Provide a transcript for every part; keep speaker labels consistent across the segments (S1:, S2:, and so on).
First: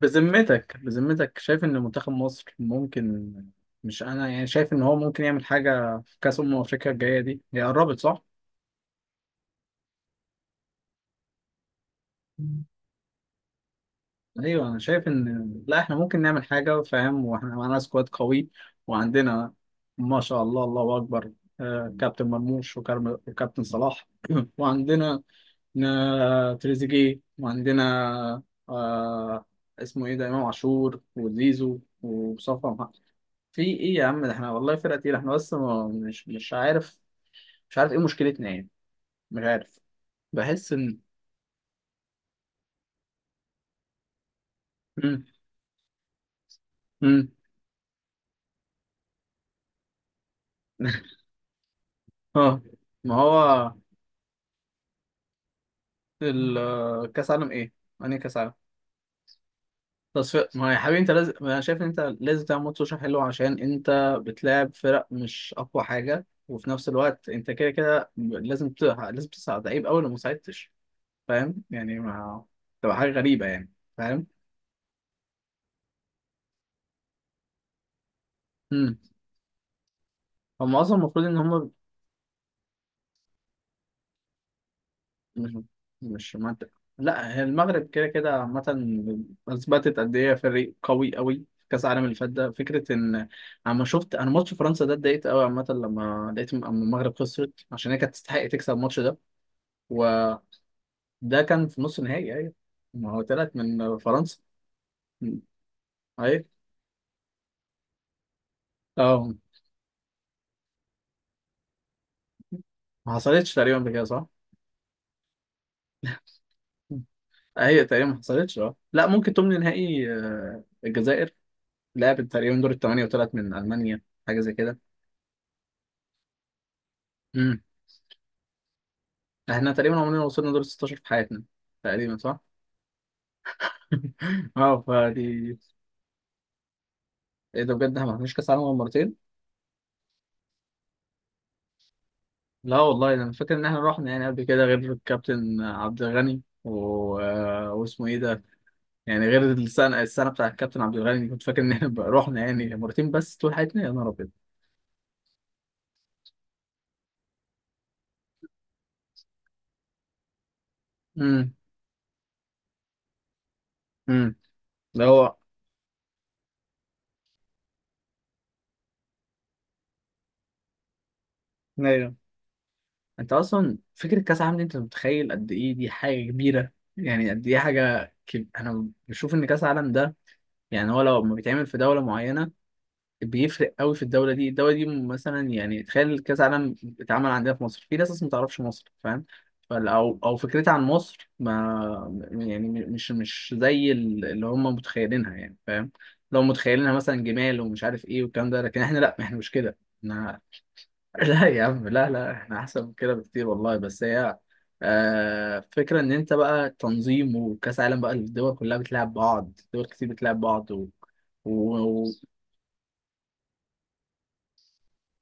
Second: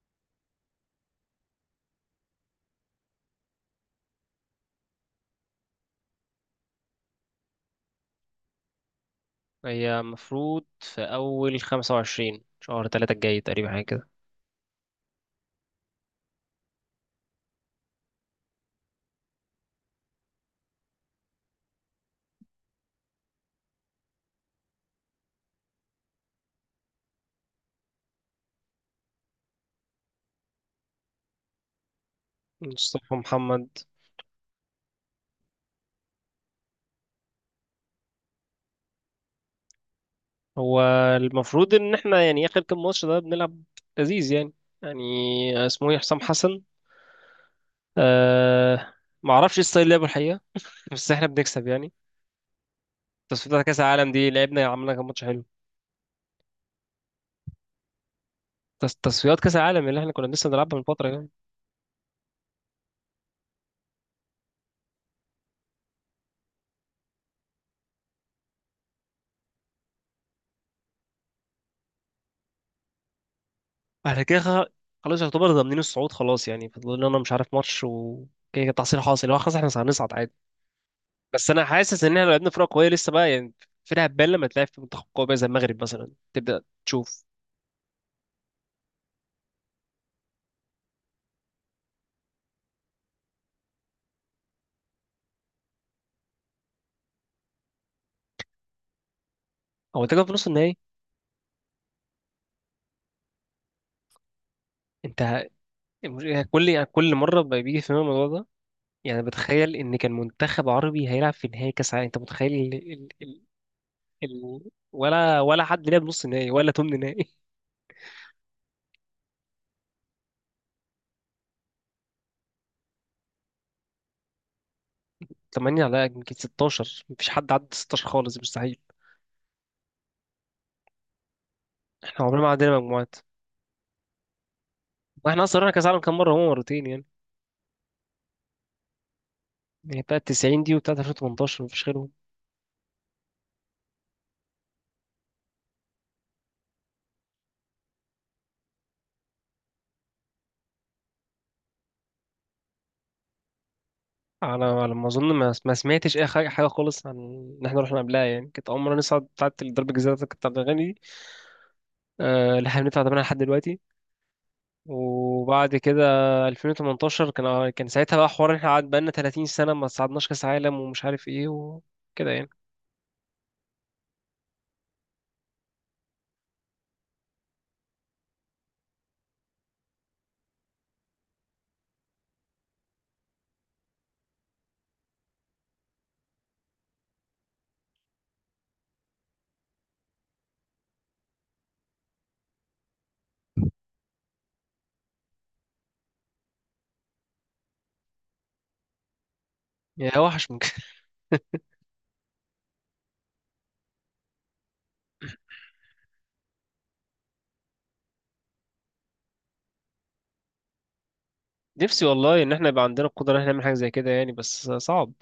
S1: بذمتك شايف ان منتخب مصر ممكن؟ مش انا يعني شايف ان هو ممكن يعمل حاجه في كاس افريقيا الجايه دي، هي قربت صح؟
S2: هي مفروض في أول 25 شهر 3 الجاي تقريبا حاجة كده.
S1: ايوه انا شايف ان لا احنا ممكن نعمل حاجه، فاهم؟ واحنا معانا سكواد قوي وعندنا ما شاء الله الله اكبر. كابتن مرموش وكابتن صلاح وعندنا تريزيجيه وعندنا آه، اسمه ايه ده، امام عاشور وزيزو ومصطفى.
S2: مصطفى
S1: في
S2: محمد.
S1: ايه يا عم ده، احنا والله فرقة تقيلة احنا، بس مش عارف، مش عارف ايه مشكلتنا يعني، مش عارف، بحس
S2: هو
S1: ان.
S2: المفروض إن احنا آخر كام ماتش ده بنلعب لذيذ يعني
S1: مم.
S2: يعني اسمه ايه؟ حسام حسن.
S1: مم.
S2: أه معرفش ايه ستايل لعبه الحقيقة، بس احنا بنكسب يعني.
S1: اه ما
S2: تصفيات
S1: هو
S2: كأس العالم دي لعبنا عملنا كام ماتش حلو.
S1: كاس عالم ايه؟ يعني كاس عالم
S2: تصفيات كأس العالم اللي احنا كنا
S1: تصفيق،
S2: لسه
S1: ما هو يا
S2: بنلعبها من
S1: حبيبي
S2: فترة
S1: انت
S2: يعني.
S1: لازم، انا شايف ان انت لازم تعمل ماتش سوشيال حلو، عشان انت بتلاعب فرق مش اقوى حاجة، وفي نفس الوقت انت كده كده لازم لازم تصعد. عيب قوي لو ما صعدتش، فاهم يعني؟ ما تبقى حاجة غريبة يعني،
S2: على
S1: فاهم؟
S2: كده خلاص يعتبر ضامنين الصعود، خلاص يعني فاضل لنا مش عارف ماتش وكده. كده
S1: مم.
S2: تحصيل حاصل، هو خلاص احنا هنصعد عادي.
S1: هم اصلا المفروض ان
S2: بس انا
S1: هم.
S2: حاسس ان احنا لو لعبنا فرقه قويه لسه بقى يعني. فرقه هتبان لما تلعب في منتخب قوي بقى زي
S1: مهم.
S2: المغرب مثلا
S1: مش
S2: تبدا
S1: منطق.
S2: تشوف.
S1: لا هي المغرب كده كده عامة اثبتت قد ايه فريق قوي قوي في كاس العالم اللي فات ده، فكرة ان اما شفت انا ماتش فرنسا ده اتضايقت قوي عامة، لما لقيت اما المغرب خسرت، عشان هي كانت تستحق تكسب الماتش ده.
S2: هو تجي في نص
S1: وده
S2: النهائي.
S1: كان في نص نهائي، ايوه ما هو تلات من فرنسا.
S2: انت ه-
S1: ايوه
S2: كل مره بقى بيجي في دماغي الموضوع ده. يعني
S1: اه.
S2: بتخيل ان كان منتخب عربي هيلعب في نهائي كاس عالم، انت متخيل
S1: ما حصلتش تقريبا بكده صح؟
S2: ال... ولا حد لعب نص نهائي ولا تمن نهائي.
S1: هي تقريبا ما حصلتش، اه لا ممكن تمن نهائي. الجزائر لعبت تقريبا دور الثمانية وطلعت من المانيا حاجة زي كده.
S2: 8 على يمكن 16، مفيش حد عدى 16 خالص مستحيل.
S1: احنا تقريبا عمرنا ما وصلنا دور 16 في حياتنا تقريبا
S2: احنا
S1: صح؟
S2: عمرنا ما عدينا مجموعات.
S1: اه
S2: واحنا
S1: فدي.
S2: اصلا رحنا كاس عالم كام مره؟ هو مرتين يعني.
S1: ايه ده بجد، احنا ما رحناش كاس عالم غير مرتين؟
S2: يعني بتاع 90 دي وبتاع 2018، مفيش غيرهم.
S1: لا والله انا فاكر ان احنا رحنا يعني قبل كده غير الكابتن عبد الغني واسمه ايه ده؟ يعني غير السنه بتاع الكابتن عبد الغني كنت فاكر ان احنا بقى رحنا يعني مرتين بس طول حياتنا، يا نهار ابيض.
S2: على ما اظن ما سمعتش اي حاجه خالص عن ان احنا رحنا قبلها. يعني كانت اول مره نصعد بتاعت الضرب، الجزيره بتاعت الاغاني دي،
S1: امم
S2: اللي احنا بندفع ثمنها لحد دلوقتي.
S1: امم ده هو
S2: وبعد كده 2018، كان ساعتها بقى حوار إن احنا قعد بقالنا 30 سنه ما صعدناش كاس عالم ومش عارف ايه
S1: ايوه.
S2: وكده يعني.
S1: انت اصلا فكره كاس العالم دي انت متخيل قد ايه، دي حاجه كبيره يعني، قد ايه حاجه انا بشوف ان كاس العالم ده يعني، هو لو ما بيتعمل في دوله معينه بيفرق قوي في الدوله دي، الدوله دي مثلا يعني تخيل كاس عالم اتعمل عندنا في مصر، في ناس اصلا ما تعرفش مصر، فاهم؟ او فكرتها عن مصر ما يعني مش زي اللي هم متخيلينها يعني، فاهم؟ لو متخيلينها مثلا جمال ومش عارف ايه والكلام ده، لكن احنا لا احنا مش كده،
S2: يا
S1: احنا
S2: وحش ممكن.
S1: لا يا عم لا، لا احنا احسن من كده بكتير والله. بس هي فكرة ان انت بقى تنظيم وكاس عالم بقى، الدول كلها بتلعب بعض، دول كتير بتلعب بعض و...
S2: نفسي والله ان احنا يبقى عندنا القدره ان احنا نعمل حاجه زي كده يعني، بس صعب.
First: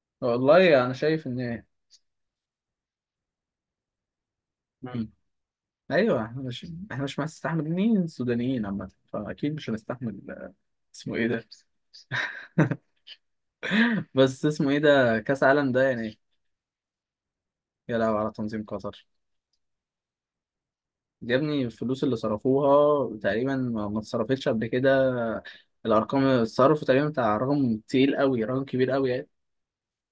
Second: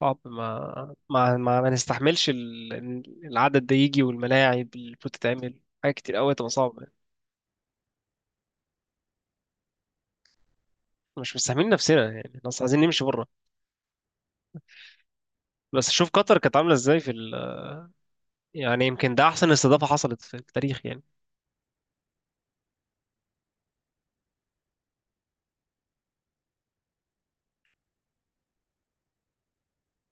S2: صعب،
S1: والله انا
S2: ما
S1: شايف
S2: ما ما,
S1: ان.
S2: ما نستحملش العدد ده يجي، والملاعب اللي
S1: مم.
S2: بتتعمل حاجات كتير
S1: ايوه
S2: قوي
S1: احنا
S2: تبقى
S1: مش
S2: صعبه.
S1: احنا مش مستحملين السودانيين عامه، فاكيد مش هنستحمل اسمه ايه
S2: مش
S1: ده.
S2: مستحملين نفسنا يعني، خلاص عايزين نمشي بره.
S1: بس اسمه ايه ده، كاس عالم ده
S2: بس شوف
S1: يعني.
S2: قطر كانت عامله ازاي في.
S1: يا لهوي على تنظيم
S2: يعني
S1: قطر.
S2: يمكن ده احسن استضافه حصلت في التاريخ يعني.
S1: يا ابني الفلوس اللي صرفوها تقريبا ما اتصرفتش قبل كده. الارقام، الصرف تقريبا بتاع رقم تقيل قوي، رقم كبير قوي.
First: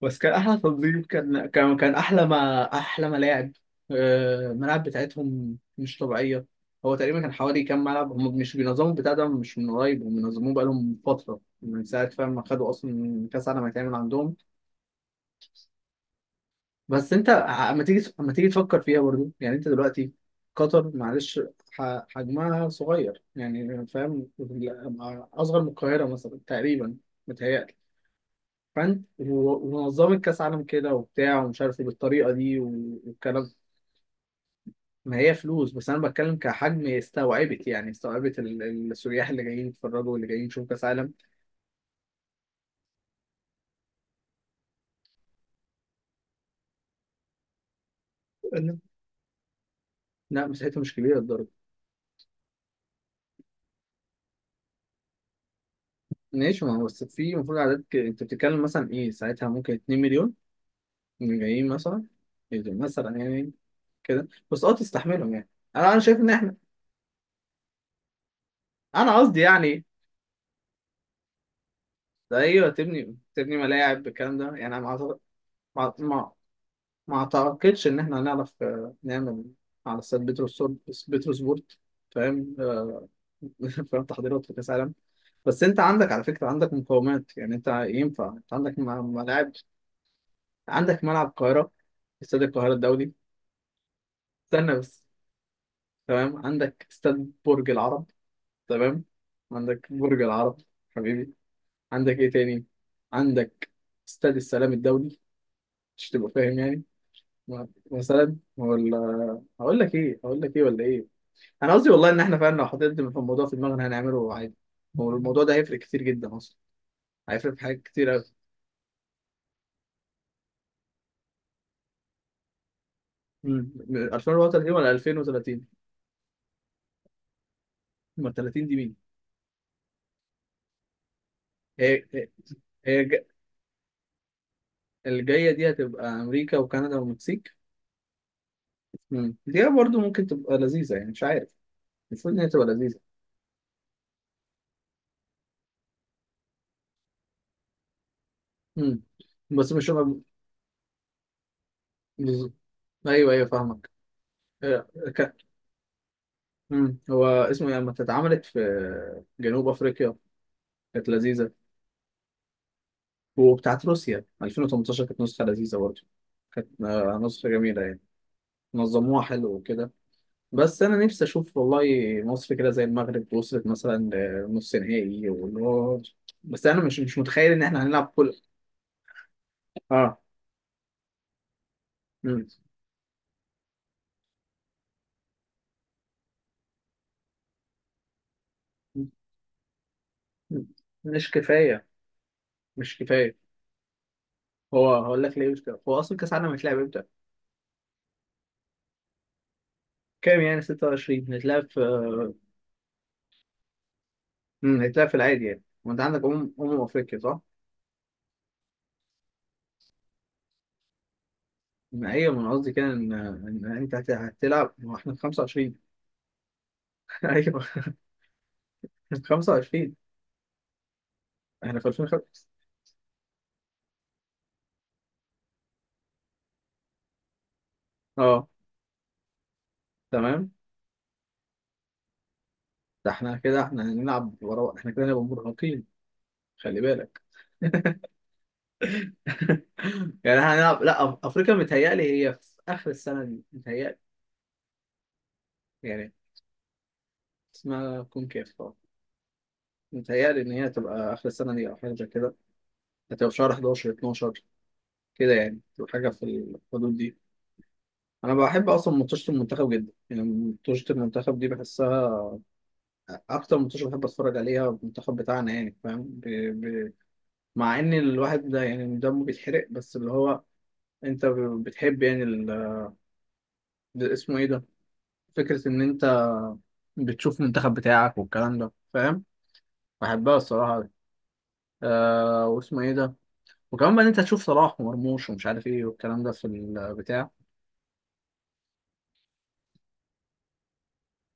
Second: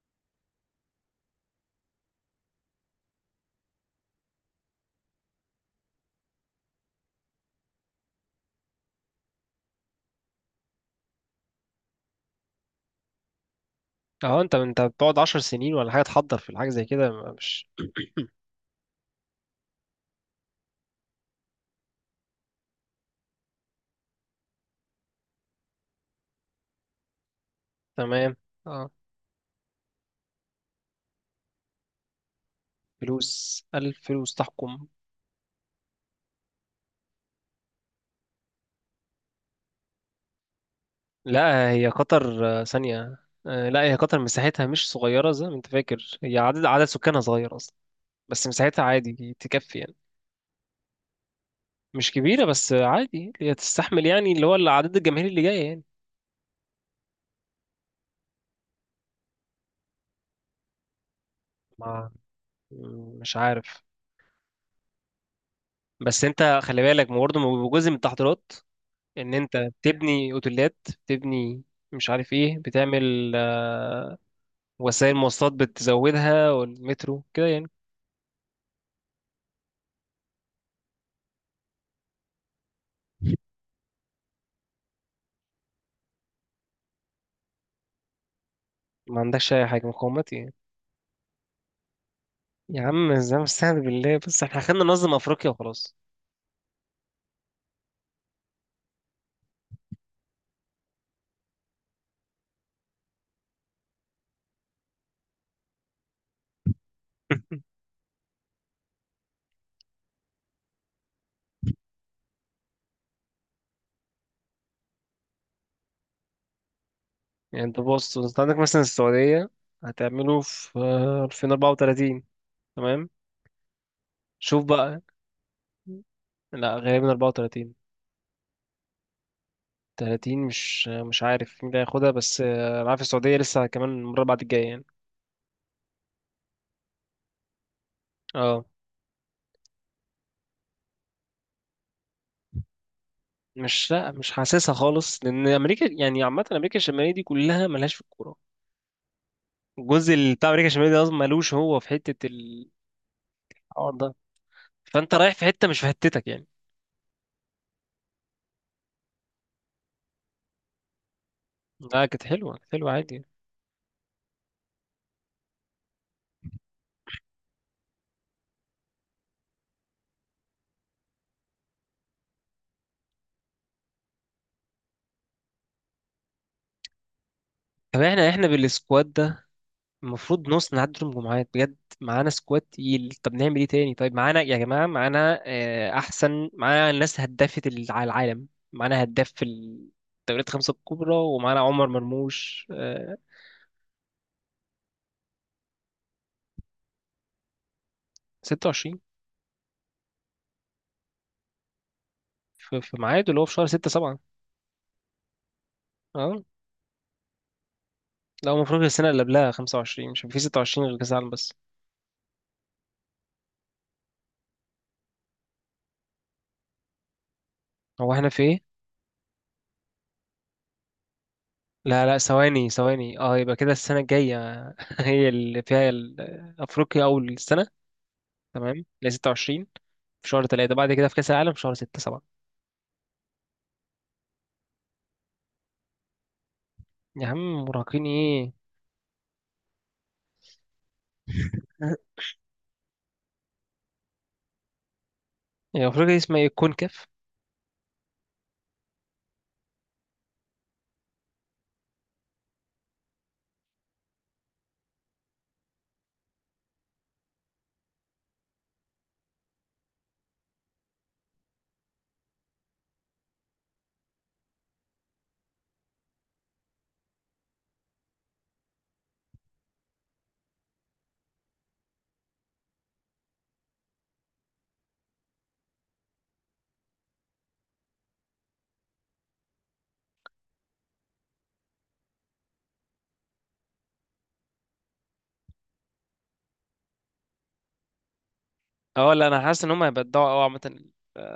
S1: بس كان احلى تنظيم، كان احلى، ما احلى ملاعب. الملاعب بتاعتهم مش طبيعيه. هو تقريبا كان حوالي كام ملعب، هم مش بينظموا البتاع ده مش من قريب، هم بينظموه بقالهم فتره من ساعه فاهم ما خدوا اصلا كاس عالم هيتعمل عندهم.
S2: اه، انت بتقعد 10 سنين ولا حاجه تحضر في الحاجه زي كده
S1: بس انت
S2: مش.
S1: اما تيجي، تفكر فيها برضو يعني، انت دلوقتي قطر معلش حجمها صغير يعني، فاهم؟ اصغر من القاهره مثلا تقريبا، متهيألي.
S2: تمام. اه،
S1: فانت ومنظمة كاس عالم كده وبتاع ومش عارف إيه بالطريقة دي والكلام.
S2: فلوس، الف فلوس تحكم.
S1: ما هي فلوس، بس انا بتكلم كحجم استوعبت يعني، استوعبت السياح اللي جايين يتفرجوا واللي جايين يشوفوا كاس عالم.
S2: لا، هي قطر ثانيه. لا هي قطر مساحتها مش صغيره زي ما انت فاكر، هي عدد سكانها صغير اصلا. بس
S1: لا،
S2: مساحتها عادي تكفي يعني.
S1: لا، مساحتها مش كبيرة للدرجة.
S2: مش كبيره بس عادي، هي تستحمل يعني اللي هو العدد الجماهيري اللي جاي يعني.
S1: ماشي ما هو بس في المفروض عدد انت بتتكلم مثلا ايه ساعتها، ممكن 2 مليون من جايين مثلا.
S2: ما،
S1: إيه ده؟ مثلا
S2: مش
S1: يعني
S2: عارف.
S1: كده بس، اه تستحملهم يعني. انا شايف
S2: بس
S1: ان احنا،
S2: انت خلي بالك برضه جزء من التحضيرات
S1: انا
S2: ان
S1: قصدي
S2: انت
S1: يعني
S2: بتبني اوتيلات، بتبني مش عارف
S1: ده.
S2: ايه
S1: ايوه تبني،
S2: بتعمل
S1: تبني ملاعب بالكلام ده يعني، انا
S2: وسائل مواصلات
S1: مع... مع...
S2: بتزودها
S1: ما
S2: والمترو كده يعني.
S1: اعتقدش ان احنا هنعرف نعمل على استاد بيتروسبورت، بيتروسبورت، فاهم؟ فاهم، تحضيرات في كاس العالم. بس انت عندك على فكره، عندك مقومات يعني، انت ينفع، انت عندك
S2: ما
S1: ملاعب،
S2: عندكش اي حاجه مقاومات يعني.
S1: عندك ملعب القاهره، استاد القاهره
S2: يا
S1: الدولي.
S2: عم زي ما استهان بالله، بس احنا
S1: استنى
S2: خلينا
S1: بس،
S2: ننظم افريقيا وخلاص.
S1: تمام، عندك استاد برج العرب، تمام، عندك برج العرب حبيبي، عندك ايه تاني، عندك استاد السلام الدولي. مش تبقى فاهم يعني، مثلا ولا، هقول لك ايه ولا ايه، انا قصدي والله ان احنا فعلا لو حطينا في الموضوع في دماغنا هنعمله عادي. هو الموضوع ده هيفرق كتير جدا اصلا، هيفرق في
S2: يعني انت
S1: حاجات كتير
S2: بص،
S1: قوي.
S2: انت عندك مثلا السعوديه، هتعمله في 2034. تمام. شوف
S1: 2034 ولا
S2: بقى،
S1: 2030؟
S2: لا غالبا 34.
S1: امال 30 دي مين؟
S2: 30 مش عارف مين اللي
S1: هي
S2: هياخدها،
S1: هي
S2: بس انا
S1: هي
S2: عارف السعوديه لسه كمان المره بعد الجايه يعني.
S1: الجايه دي هتبقى امريكا وكندا والمكسيك.
S2: اه
S1: مم. دي برضو ممكن تبقى لذيذه يعني، مش عارف، المفروض ان هي تبقى لذيذه.
S2: مش، لا مش حاسسها خالص، لان امريكا يعني عامه امريكا الشماليه دي كلها ملهاش في الكوره.
S1: مم. بس مش
S2: الجزء
S1: هبقى-
S2: اللي بتاع امريكا الشماليه ده اصلا ملوش هو في حته
S1: بز-
S2: الحوار
S1: ايوه ايوه فاهمك.
S2: ده.
S1: آه،
S2: فانت
S1: ك...
S2: رايح في حته مش في حتتك يعني.
S1: مم. هو اسمه إيه؟ لما اتعملت في جنوب افريقيا كانت لذيذه.
S2: لا كانت حلوه، كانت حلوه عادي يعني.
S1: وبتاعت روسيا 2018 كانت نسخة لذيذة برضه، كانت نسخة جميلة يعني، نظموها حلو وكده. بس أنا نفسي أشوف والله مصر كده زي المغرب، وصلت مثلا لنص نهائي واللي هو. بس أنا مش متخيل إن إحنا
S2: طب
S1: هنلعب
S2: احنا
S1: كل.
S2: احنا بالسكواد ده
S1: آه.
S2: المفروض نص نعدي دور المجموعات بجد. معانا
S1: مم.
S2: سكواد تقيل، طب نعمل ايه تاني؟ طيب معانا يا جماعه، معانا احسن. معانا الناس هدافه على العالم. معانا هداف في الدوريات
S1: مم.
S2: الخمسه الكبرى،
S1: مش
S2: ومعانا
S1: كفاية،
S2: عمر مرموش
S1: مش كفاية. هو هقول لك ليه مش كفاية، هو أصلا كأس العالم هيتلعب إمتى؟
S2: 26
S1: كام يعني 26، هيتلعب في
S2: في ميعاده اللي هو في شهر 6.
S1: هيتلعب في العادي يعني، وأنت عندك
S2: اه
S1: أمم أفريقيا صح؟
S2: لا، هو المفروض السنة اللي قبلها 25، مش هيبقى في 26 غير كأس العالم بس.
S1: أيوة، ما هي من قصدي كده ان انت هتلعب، ما احنا في 25، ايوه.
S2: هو احنا في ايه؟
S1: 25، احنا في
S2: لا لا،
S1: 2005،
S2: ثواني ثواني، اه يبقى كده السنة الجاية هي اللي فيها أفريقيا، أول السنة.
S1: اه،
S2: تمام، اللي هي 26. في شهر
S1: تمام.
S2: 3، بعد كده في كأس العالم في شهر 6 7.
S1: ده احنا كده، احنا هنلعب ورا، احنا كده هنبقى مرهقين، خلي بالك.
S2: يا عم مراهقين ايه؟
S1: يعني احنا هنلعب لا افريقيا متهيألي هي في اخر السنه دي، متهيألي
S2: هي أفريقيا
S1: يعني
S2: دي اسمها ايه؟ كونكاف؟
S1: اسمها كونكاف اه، متهيألي ان هي تبقى اخر السنه دي او حاجه زي كده، هتبقى في شهر 11، 12 كده يعني، تبقى حاجه في الحدود دي. انا بحب اصلا ماتشات المنتخب جدا يعني، ماتشات المنتخب دي بحسها اكتر ماتش بحب اتفرج عليها المنتخب بتاعنا يعني، فاهم؟ ب... مع ان الواحد ده يعني دمه بيتحرق، بس اللي هو انت بتحب يعني ده اسمه ايه ده، فكرة ان انت بتشوف المنتخب بتاعك والكلام ده، فاهم؟ بحبها الصراحة دي. واسمه ايه ده، وكمان بقى ان انت تشوف صلاح ومرموش ومش عارف ايه والكلام ده في البتاع.
S2: اه لا، أنا حاسس إن هم هيبقى الدعوة أوي عامة.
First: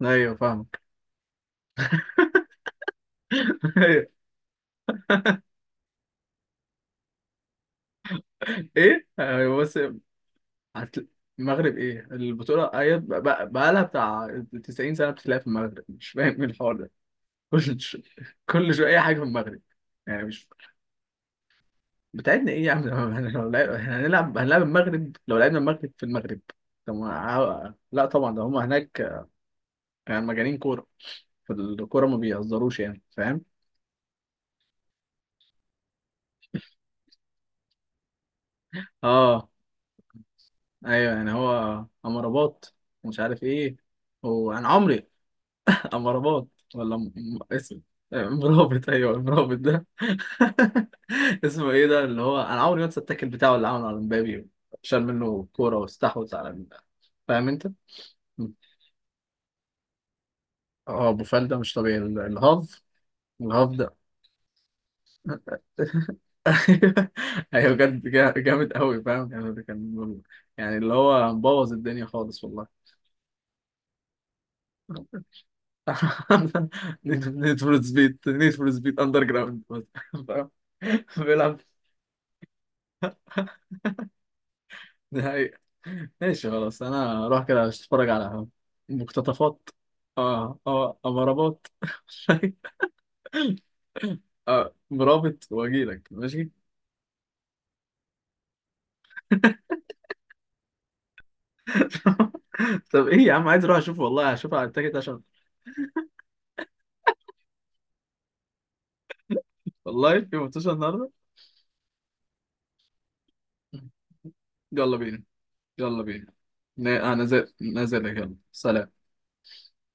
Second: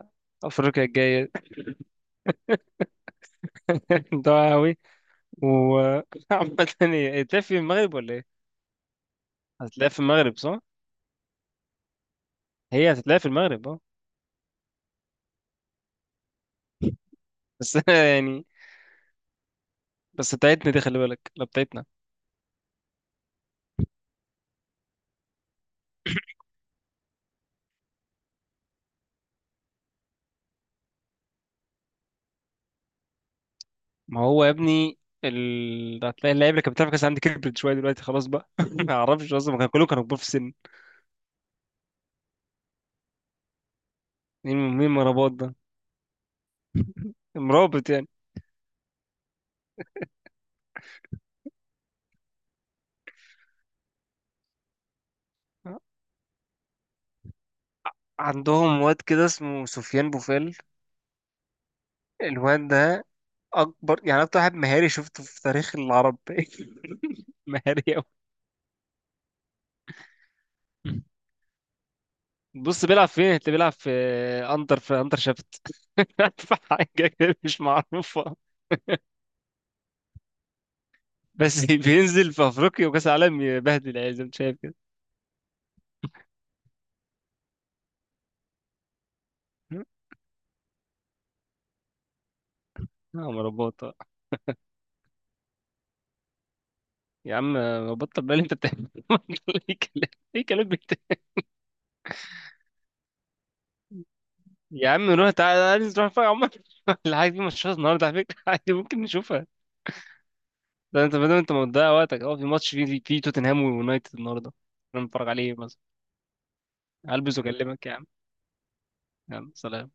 S1: ايوه فاهمك.
S2: أفريقيا الجاية.
S1: ايوه.
S2: الدعوة أوي. وعامة، هتلاقي في المغرب ولا ايه؟
S1: ايه ايوه بس.
S2: هتلاقي في المغرب صح؟
S1: هت- المغرب، ايه البطولة،
S2: هي
S1: ايوه
S2: هتتلاقي في
S1: بقى
S2: المغرب
S1: بقى
S2: اه.
S1: لها بتاع 90 سنة بتتلعب في المغرب، مش فاهم ايه الحوار ده.
S2: بس
S1: كل شو...
S2: يعني،
S1: كل شوية اي حاجة في المغرب، يعني
S2: بس
S1: مش
S2: بتاعتنا دي خلي بالك، لا بتاعتنا.
S1: بتاعتنا. ايه يا عم، إحنا هنلعب، المغرب، لو لعبنا المغرب في المغرب طب ما لا طبعا ده هم هناك، يعني مجانين كوره، في الكوره ما بيهزروش يعني، فاهم؟
S2: ما هو يا ابني هتلاقي اللعيبه اللي كانت بتلعب في كاس العالم دي كبرت شويه دلوقتي خلاص بقى. ما اعرفش
S1: اه
S2: اصلا، كانوا كلهم كانوا كبار في السن.
S1: ايوه يعني، هو امرباط، مش عارف ايه، هو
S2: مين
S1: انا
S2: مين
S1: عمري.
S2: مرابط ده؟
S1: امرباط، ولا اسم،
S2: مرابط يعني.
S1: مرابط، ايوه المرابط ده. اسمه ايه ده اللي هو، انا عمري ما انسى التاكل بتاعه اللي عمله على مبابي، شال منه كوره واستحوذ على فاهم انت؟
S2: عندهم واد كده اسمه سفيان بوفال.
S1: اه، ابو فال ده مش طبيعي
S2: الواد
S1: الهاف،
S2: ده
S1: الهبدة.
S2: اكبر يعني اكتر واحد مهاري شفته في تاريخ العرب.
S1: أيوة،
S2: مهاري قوي.
S1: بجد جامد أوي، فاهم يعني؟ ده كان يعني اللي هو مبوظ الدنيا خالص والله.
S2: بص بيلعب فين؟ اللي بيلعب في اندر، في اندر شافت. في حاجه كده
S1: نيد
S2: مش
S1: فور سبيد،
S2: معروفه،
S1: نيد فور سبيد أندر جراوند. فاهم، بيلعب
S2: بس بينزل في افريقيا وكاس العالم يبهدل يعني زي ما انت شايف.
S1: نهائي. ماشي خلاص، أنا أروح كده أتفرج على مقتطفات.
S2: كده
S1: اه اه، أمرابات.
S2: اه مربوطة.
S1: اه مرابط، وأجيلك ماشي.
S2: يا عم بطل بقى اللي انت بتعمله. ايه كلام، ايه كلام
S1: طب إيه يا عم، عايز أروح أشوف والله، هشوف على
S2: يا
S1: التيكت
S2: عم
S1: عشان.
S2: نروح. تعالى، عايز نروح فين يا عمر؟ الحاجة دي ماتشات النهاردة على فكرة، عادي ممكن نشوفها.
S1: والله في ماتش
S2: ده
S1: النهاردة،
S2: انت بدل انت مضيع وقتك اه في ماتش في توتنهام ويونايتد النهاردة،
S1: يلا
S2: انا
S1: بينا،
S2: متفرج عليه مثلا.
S1: يلا بينا، انا
S2: هلبس واكلمك يا
S1: نازل
S2: عم.
S1: لك. يلا، سلام.
S2: يلا سلام.